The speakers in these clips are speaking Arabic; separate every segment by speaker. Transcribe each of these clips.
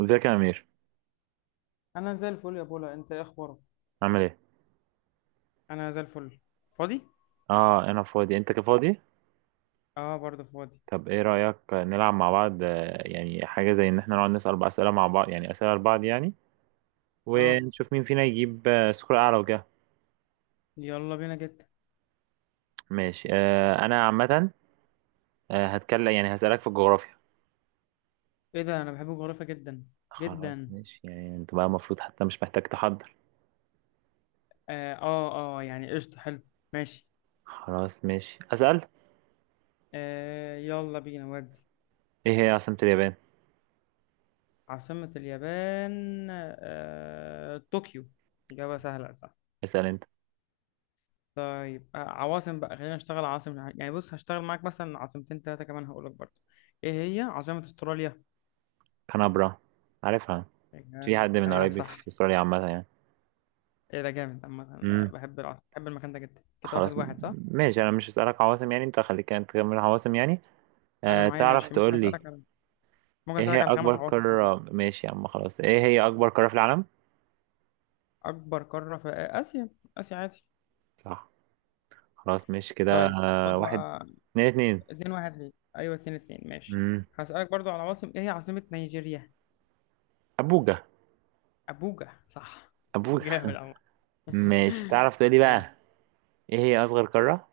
Speaker 1: ازيك يا امير؟
Speaker 2: انا زي الفل يا بولا، انت ايه اخبارك؟
Speaker 1: عامل ايه؟
Speaker 2: انا زي الفل. فاضي.
Speaker 1: اه انا فاضي انت كفاضي.
Speaker 2: اه، برضه فاضي.
Speaker 1: طب ايه رايك نلعب مع بعض، يعني حاجه زي ان احنا نقعد نسال بقى اسئله مع بعض، يعني اسئله لبعض يعني.
Speaker 2: اه،
Speaker 1: ونشوف مين فينا يجيب سكور اعلى وكده.
Speaker 2: يلا بينا جدا.
Speaker 1: ماشي، انا عامه. هتكلم، يعني هسالك في الجغرافيا.
Speaker 2: ايه ده؟ انا بحب الجغرافيا جدا.
Speaker 1: خلاص
Speaker 2: جدا.
Speaker 1: ماشي، يعني انت بقى المفروض حتى مش محتاج تحضر.
Speaker 2: اه، يعني قشطة، حلو. ماشي.
Speaker 1: خلاص ماشي اسال.
Speaker 2: يلا بينا ودي.
Speaker 1: ايه هي عاصمه اليابان؟
Speaker 2: عاصمة اليابان طوكيو. إجابة سهلة، صح؟
Speaker 1: اسال انت.
Speaker 2: طيب، عواصم بقى، خلينا نشتغل عواصم، يعني بص هشتغل معاك مثلا عاصمتين تلاتة كمان هقولك برضه. ايه هي عاصمة استراليا؟
Speaker 1: كانبرا. عارفها. في حد من
Speaker 2: ايوه
Speaker 1: قرايبي في
Speaker 2: صح.
Speaker 1: استراليا عامه يعني.
Speaker 2: ايه ده؟ جامد عامة، أنا
Speaker 1: امم
Speaker 2: بحب العصر، بحب المكان ده جدا، كده واحد
Speaker 1: خلاص
Speaker 2: واحد صح.
Speaker 1: ماشي، انا مش هسألك عواصم، يعني انت خليك انت تكمل عواصم يعني.
Speaker 2: انا
Speaker 1: آه
Speaker 2: معايا
Speaker 1: تعرف، ماشي
Speaker 2: ماشي،
Speaker 1: تقول لي.
Speaker 2: ممكن
Speaker 1: ايه
Speaker 2: اسالك
Speaker 1: هي
Speaker 2: على خمس
Speaker 1: اكبر
Speaker 2: عواصم كمان.
Speaker 1: قارة؟ ماشي يا عم خلاص، ايه هي اكبر قارة في العالم؟
Speaker 2: اكبر قارة في اسيا. اسيا، عادي.
Speaker 1: صح. خلاص ماشي كده.
Speaker 2: طيب. خد
Speaker 1: واحد
Speaker 2: بقى.
Speaker 1: اتنين اتنين.
Speaker 2: اتنين واحد؟ ليه؟ ايوه اتنين اتنين، ماشي.
Speaker 1: امم
Speaker 2: هسالك برضو على عواصم. ايه هي عاصمة نيجيريا؟
Speaker 1: ابوجا.
Speaker 2: ابوجا، صح. جامد
Speaker 1: ابوجا.
Speaker 2: عامة.
Speaker 1: ماشي تعرف تقول لي
Speaker 2: ماشي.
Speaker 1: بقى. ايه هي اصغر قارة؟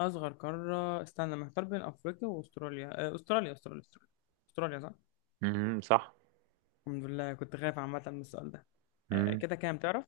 Speaker 2: اصغر قارة، استنى محتار بين افريقيا واستراليا. استراليا استراليا استراليا. استراليا، صح.
Speaker 1: امم، صح.
Speaker 2: الحمد لله، كنت خايف عامة من السؤال ده.
Speaker 1: امم
Speaker 2: كده كام، تعرف؟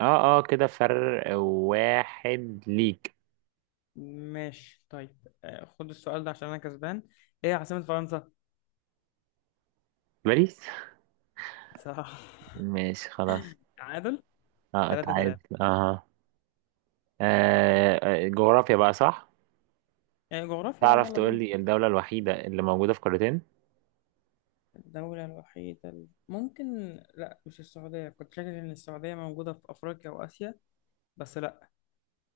Speaker 1: اه اه، كده فرق واحد ليك.
Speaker 2: ماشي، طيب. خد السؤال ده عشان انا كسبان. ايه عاصمة فرنسا؟
Speaker 1: باريس.
Speaker 2: صح.
Speaker 1: ماشي خلاص.
Speaker 2: تعادل.
Speaker 1: اه
Speaker 2: 3
Speaker 1: تعادل
Speaker 2: 3.
Speaker 1: اه، جغرافيا بقى صح.
Speaker 2: يعني جغرافيا.
Speaker 1: تعرف
Speaker 2: يلا
Speaker 1: تقول
Speaker 2: بينا.
Speaker 1: لي الدولة الوحيدة اللي موجودة في قارتين؟
Speaker 2: الدولة الوحيدة ممكن. لا، مش السعودية، كنت فاكر ان السعودية موجودة في افريقيا واسيا. بس لا.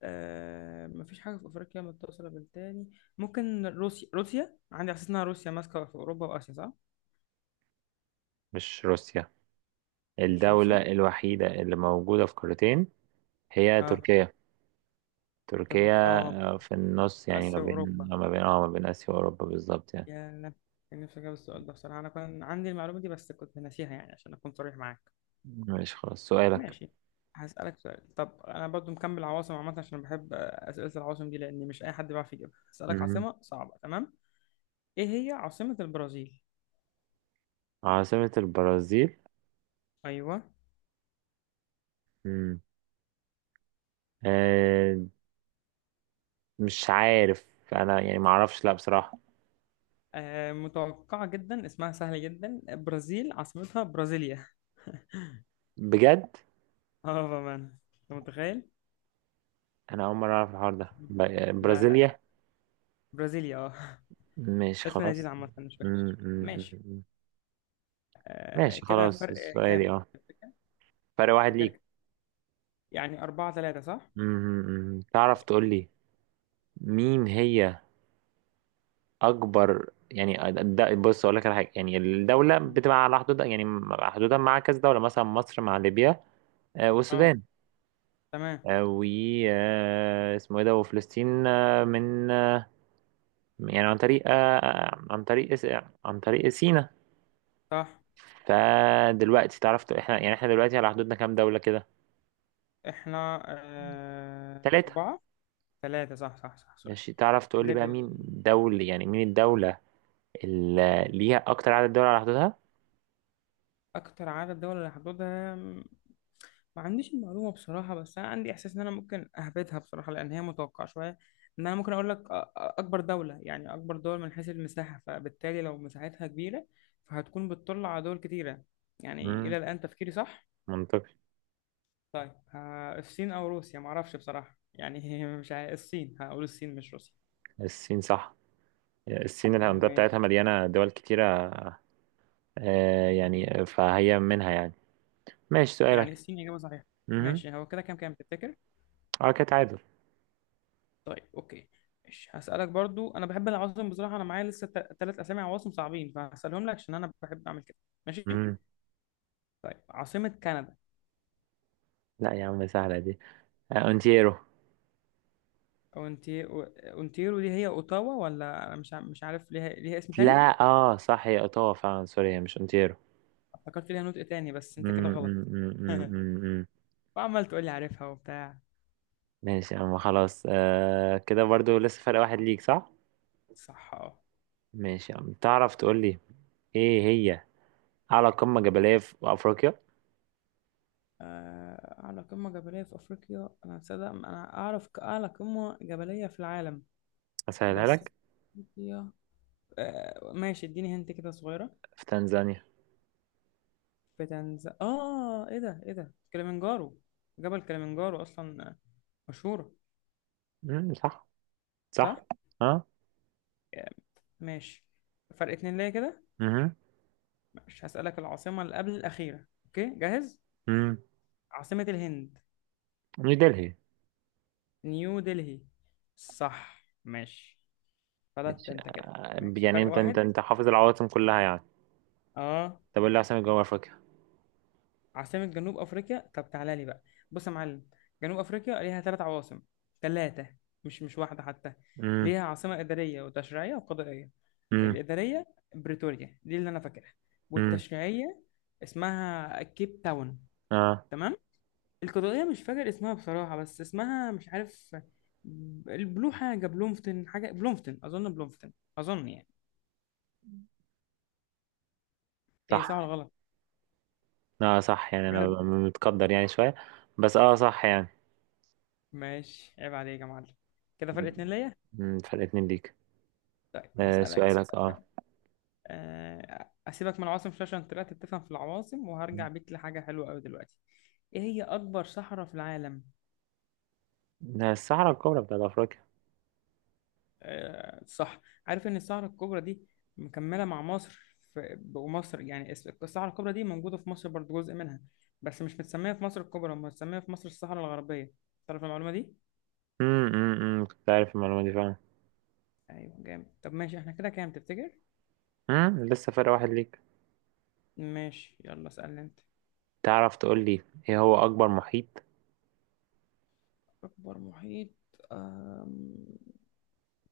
Speaker 2: مفيش حاجة في افريقيا متصلة بالتاني. ممكن روسيا، روسيا عندي احساس انها روسيا ماسكة في اوروبا واسيا، صح؟
Speaker 1: مش روسيا.
Speaker 2: مش
Speaker 1: الدولة
Speaker 2: روسيا.
Speaker 1: الوحيدة اللي موجودة في قارتين هي
Speaker 2: اه.
Speaker 1: تركيا. تركيا،
Speaker 2: اه.
Speaker 1: في النص، يعني ما
Speaker 2: اسيا
Speaker 1: بين
Speaker 2: واوروبا.
Speaker 1: ما بين آسيا وأوروبا بالظبط يعني.
Speaker 2: يا. كان نفسي أجاوب السؤال ده بصراحة، أنا كان عندي المعلومة دي بس كنت ناسيها، يعني عشان أكون صريح معاك.
Speaker 1: ماشي خلاص سؤالك.
Speaker 2: ماشي. هسألك سؤال. طب، أنا برضو مكمل عواصم عامة عشان بحب أسئلة العواصم دي، لأن مش أي حد بيعرف يجيبها. هسألك
Speaker 1: مم.
Speaker 2: عاصمة صعبة، تمام؟ إيه هي عاصمة البرازيل؟
Speaker 1: عاصمة البرازيل.
Speaker 2: أيوه.
Speaker 1: مم. آه مش عارف. أنا يعني ما أعرفش لا بصراحة.
Speaker 2: متوقعة جدا، اسمها سهل جدا، برازيل عاصمتها برازيليا.
Speaker 1: بجد.
Speaker 2: اه، بأمانة. أنت متخيل؟
Speaker 1: أنا أول مرة أعرف الحوار ده
Speaker 2: لا لا.
Speaker 1: برازيليا.
Speaker 2: برازيليا اه.
Speaker 1: ماشي
Speaker 2: اسم
Speaker 1: خلاص.
Speaker 2: لذيذ عامة، مش
Speaker 1: مم،
Speaker 2: وحش،
Speaker 1: مم، مم،
Speaker 2: ماشي.
Speaker 1: مم. ماشي
Speaker 2: كده
Speaker 1: خلاص
Speaker 2: فرق
Speaker 1: السؤال
Speaker 2: كام؟
Speaker 1: اه. فرق واحد ليك.
Speaker 2: فاكر. يعني أربعة ثلاثة، صح؟
Speaker 1: مم. تعرف تقول لي مين هي أكبر، يعني ده بص أقول لك على حاجة، يعني الدولة
Speaker 2: آه.
Speaker 1: بتبقى على حدود يعني. حدودها مع كذا دولة، مثلا مصر مع ليبيا
Speaker 2: اه،
Speaker 1: والسودان،
Speaker 2: تمام.
Speaker 1: آه، و آه، اسمه ايه ده، وفلسطين من يعني عن طريق آه، عن طريق س- عن طريق سيناء.
Speaker 2: صح.
Speaker 1: فدلوقتي تعرف احنا، يعني احنا دلوقتي على حدودنا كام دولة كده؟
Speaker 2: احنا
Speaker 1: ثلاثة.
Speaker 2: أربعة. ثلاثة، صح صح صح، سوري.
Speaker 1: ماشي تعرف تقول لي بقى
Speaker 2: ليبيا
Speaker 1: مين
Speaker 2: والسودان.
Speaker 1: دولة، يعني مين الدولة اللي ليها أكتر عدد دول على حدودها؟
Speaker 2: أكتر عدد دول اللي هحددها. ما عنديش المعلومة بصراحة، بس أنا عندي إحساس إن أنا ممكن أهبطها بصراحة، لأن هي متوقعة شوية. إن أنا ممكن أقول لك أكبر دولة، يعني أكبر دول من حيث المساحة، فبالتالي لو مساحتها كبيرة فهتكون بتطل على دول كتيرة. يعني إلى
Speaker 1: مم.
Speaker 2: الآن تفكيري صح؟
Speaker 1: منطقي.
Speaker 2: طيب، الصين او روسيا معرفش بصراحه يعني مش عارف الصين، هقول الصين مش روسيا.
Speaker 1: الصين صح. الصين الهندسة بتاعتها
Speaker 2: ماشي.
Speaker 1: مليانة دول كتيرة. آه يعني فهي منها يعني. ماشي
Speaker 2: يعني
Speaker 1: سؤالك.
Speaker 2: الصين اجابه صحيحه.
Speaker 1: امم.
Speaker 2: ماشي، هو كده كام تفتكر؟
Speaker 1: اه كده تعادل.
Speaker 2: طيب، اوكي. ماشي، هسالك برضو، انا بحب العواصم بصراحه، انا معايا لسه ثلاث اسامي عواصم صعبين فهسالهم لك عشان انا بحب اعمل كده. ماشي.
Speaker 1: امم.
Speaker 2: طيب، عاصمه كندا؟
Speaker 1: لا يا عم سهلة دي. آه اونتيرو.
Speaker 2: اونتي اونتيرو دي هي اوتاوا، ولا أنا مش عارف ليها اسم تاني؟
Speaker 1: لا اه صح هي اوتاوا فعلا، سوري هي مش اونتيرو.
Speaker 2: افتكرت ليها نطق تاني، بس انت كده غلط.
Speaker 1: أمم، أمم، أمم، أمم.
Speaker 2: وعمال تقول لي عارفها وبتاع.
Speaker 1: ماشي يا عم خلاص، آه كده برضو لسه فرق واحد ليك صح.
Speaker 2: صح.
Speaker 1: ماشي يا عم تعرف تقول لي ايه هي اعلى قمة جبلية في افريقيا؟
Speaker 2: أعلى قمة جبلية في أفريقيا، أنا صدق أنا أعرف أعلى قمة جبلية في العالم.
Speaker 1: اسهلها
Speaker 2: بس
Speaker 1: لك،
Speaker 2: أفريقيا. ماشي، اديني هنت كده صغيرة.
Speaker 1: في تنزانيا.
Speaker 2: في إيه ده، إيه ده، كليمنجارو! جبل كليمنجارو أصلا، مشهورة.
Speaker 1: صح. صح.
Speaker 2: صح؟
Speaker 1: اه.
Speaker 2: آه، ماشي. فرق اتنين ليا كده.
Speaker 1: امم.
Speaker 2: مش هسألك. العاصمة اللي قبل الأخيرة، أوكي؟ جاهز؟
Speaker 1: أمم.
Speaker 2: عاصمة الهند؟
Speaker 1: نيو دلهي.
Speaker 2: نيو دلهي. صح، ماشي. فلت
Speaker 1: مش-
Speaker 2: أنت كده. ماشي،
Speaker 1: يعني
Speaker 2: فرق
Speaker 1: انت انت
Speaker 2: واحد.
Speaker 1: انت حافظ العواصم كلها يعني.
Speaker 2: آه
Speaker 1: طب ايه اللي عاصمة جنوب افريقيا؟
Speaker 2: عاصمة جنوب أفريقيا، طب تعالى لي بقى. بص يا معلم، جنوب أفريقيا ليها ثلاث عواصم. ثلاثة. مش واحدة حتى.
Speaker 1: امم.
Speaker 2: ليها عاصمة إدارية وتشريعية وقضائية.
Speaker 1: امم.
Speaker 2: الإدارية بريتوريا دي اللي أنا فاكرها.
Speaker 1: امم.
Speaker 2: والتشريعية اسمها كيب تاون.
Speaker 1: اه
Speaker 2: تمام. القضائية مش فاكر اسمها بصراحة، بس اسمها مش عارف. حاجة بلومفتن، حاجة بلومفتن، أظن بلومفتن. أظن يعني. إيه،
Speaker 1: صح.
Speaker 2: صح ولا غلط؟
Speaker 1: اه صح، يعني انا
Speaker 2: بجد؟
Speaker 1: ببقى متقدر يعني شوية. بس اه صح يعني.
Speaker 2: ماشي، عيب عليك يا معلم. كده فرق اتنين ليا.
Speaker 1: امم، فرق اتنين ليك.
Speaker 2: طيب
Speaker 1: آه
Speaker 2: هسألك.
Speaker 1: سؤالك اه.
Speaker 2: اسيبك من العواصم شويه، عشان طلعت بتفهم في العواصم، وهرجع بيك لحاجه حلوه قوي دلوقتي. ايه هي اكبر صحراء في العالم؟
Speaker 1: ده الصحراء الكبرى بتاعت افريقيا.
Speaker 2: صح. عارف ان الصحراء الكبرى دي مكمله مع مصر، في ومصر يعني الصحراء الكبرى دي موجوده في مصر برضو، جزء منها. بس مش متسميه في مصر الكبرى، متسميه في مصر الصحراء الغربيه. تعرف المعلومه دي؟
Speaker 1: امم. أمم، كنت عارف المعلومة دي فعلا.
Speaker 2: ايوه جامد. طب ماشي، احنا كده كام تفتكر؟
Speaker 1: امم، لسه فرق واحد ليك.
Speaker 2: ماشي، يلا اسالني انت.
Speaker 1: تعرف تقول لي ايه هو اكبر محيط؟
Speaker 2: اكبر محيط.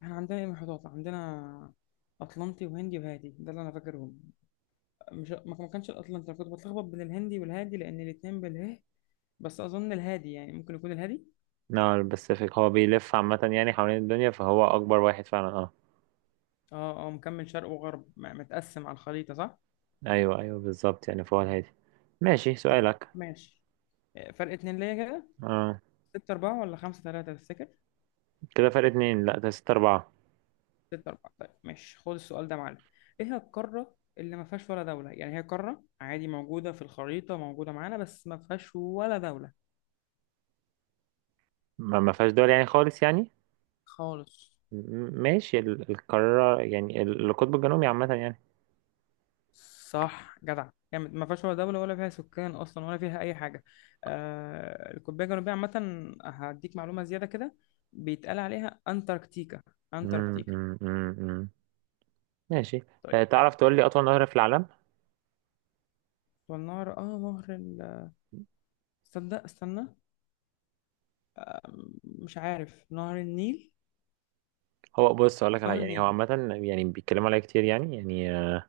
Speaker 2: احنا عندنا ايه محيطات عندنا؟ اطلنطي وهندي وهادي، ده اللي انا فاكرهم. مش، ما كانش الاطلنطي، انا كنت بتلخبط بين الهندي والهادي لان الاتنين باله. بس اظن الهادي، يعني ممكن يكون الهادي.
Speaker 1: لا الباسيفيك هو بيلف عامة يعني حوالين الدنيا، فهو اكبر واحد فعلا اه.
Speaker 2: اه، مكمل شرق وغرب متقسم على الخريطة، صح؟
Speaker 1: ايوه ايوه بالظبط يعني، فهو الهادي. ماشي
Speaker 2: طيب،
Speaker 1: سؤالك.
Speaker 2: ماشي. فرق اتنين ليا كده.
Speaker 1: آه.
Speaker 2: ستة أربعة ولا خمسة تلاتة تفتكر؟
Speaker 1: كده فرق اتنين، لا ده ستة أربعة.
Speaker 2: ستة أربعة. طيب ماشي، خد السؤال ده يا معلم. ايه هي القارة اللي ما فيهاش ولا دولة؟ يعني هي قارة عادي، موجودة في الخريطة، موجودة معانا، بس ما فيهاش ولا دولة.
Speaker 1: ما فيهاش دول يعني خالص يعني.
Speaker 2: خالص.
Speaker 1: ماشي، القارة يعني، القطب الجنوبي عامة يعني.
Speaker 2: صح، جدع. يعني ما فيهاش ولا دولة ولا فيها سكان أصلا ولا فيها أي حاجة. القطبية الجنوبية عامة، هديك معلومة زيادة كده. بيتقال عليها أنتاركتيكا.
Speaker 1: مم،
Speaker 2: أنتاركتيكا.
Speaker 1: مم، مم، مم. ماشي.
Speaker 2: طيب يلا.
Speaker 1: تعرف تقول لي أطول نهر في العالم؟
Speaker 2: والنهر، نهر تصدق، استنى. مش عارف. نهر النيل؟
Speaker 1: هو بص أقول لك
Speaker 2: نهر
Speaker 1: يعني هو
Speaker 2: النيل.
Speaker 1: عامة يعني بيتكلموا عليه كتير يعني آه.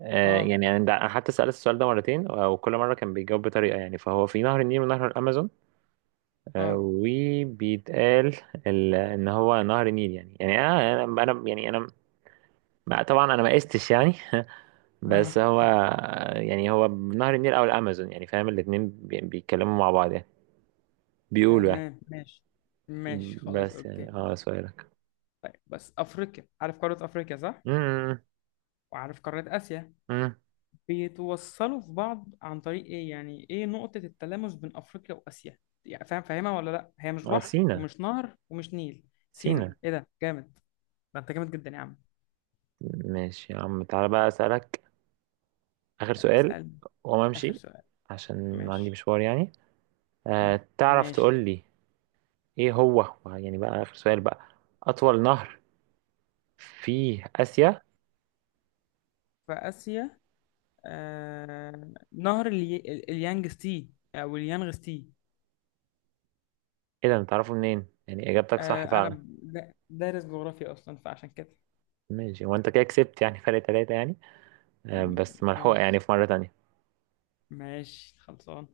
Speaker 2: آه
Speaker 1: يعني أنا حتى سألت السؤال ده مرتين، وكل مرة كان بيجاوب بطريقة يعني، فهو في نهر النيل ونهر الأمازون
Speaker 2: آه.
Speaker 1: وبيتقال ان هو نهر النيل يعني، يعني انا انا أنا- يعني انا ما- طبعا انا ما قستش يعني بس هو
Speaker 2: آه
Speaker 1: يعني هو نهر النيل او الامازون يعني، فاهم الاتنين بيتكلموا مع بعض يعني، بيقولوا يعني.
Speaker 2: تمام. ماشي. ماشي، خلاص،
Speaker 1: بس
Speaker 2: أوكي.
Speaker 1: يعني اه سؤالك.
Speaker 2: طيب بس أفريقيا، عارف قارة أفريقيا صح؟
Speaker 1: امم
Speaker 2: وعارف قارة آسيا؟
Speaker 1: امم
Speaker 2: بيتوصلوا في بعض عن طريق ايه؟ يعني ايه نقطة التلامس بين افريقيا واسيا؟ يعني فاهم، فاهمها ولا لا؟ هي مش
Speaker 1: اه
Speaker 2: بحر
Speaker 1: سينا.
Speaker 2: ومش نهر ومش نيل. سينا،
Speaker 1: سينا.
Speaker 2: ايه ده؟ جامد. ده انت جامد جدا يا عم.
Speaker 1: ماشي يا عم تعالى بقى اسالك اخر سؤال
Speaker 2: اسأل.
Speaker 1: وما
Speaker 2: اخر
Speaker 1: امشي،
Speaker 2: سؤال.
Speaker 1: عشان عندي
Speaker 2: ماشي.
Speaker 1: مشوار يعني.
Speaker 2: م-
Speaker 1: آه تعرف
Speaker 2: ماشي.
Speaker 1: تقول لي ايه هو، يعني بقى اخر سؤال بقى، اطول نهر في آسيا؟
Speaker 2: في اسيا. نهر اليانجستي او اليانغستي.
Speaker 1: ايه ده انت تعرفه منين يعني، اجابتك صح
Speaker 2: انا
Speaker 1: فعلا.
Speaker 2: دارس جغرافيا اصلا، فعشان كده.
Speaker 1: ماشي وانت كده كسبت يعني فرق ثلاثة يعني، بس
Speaker 2: م-
Speaker 1: ملحوقة يعني
Speaker 2: ماشي.
Speaker 1: في مرة تانية.
Speaker 2: ماشي، خلصان.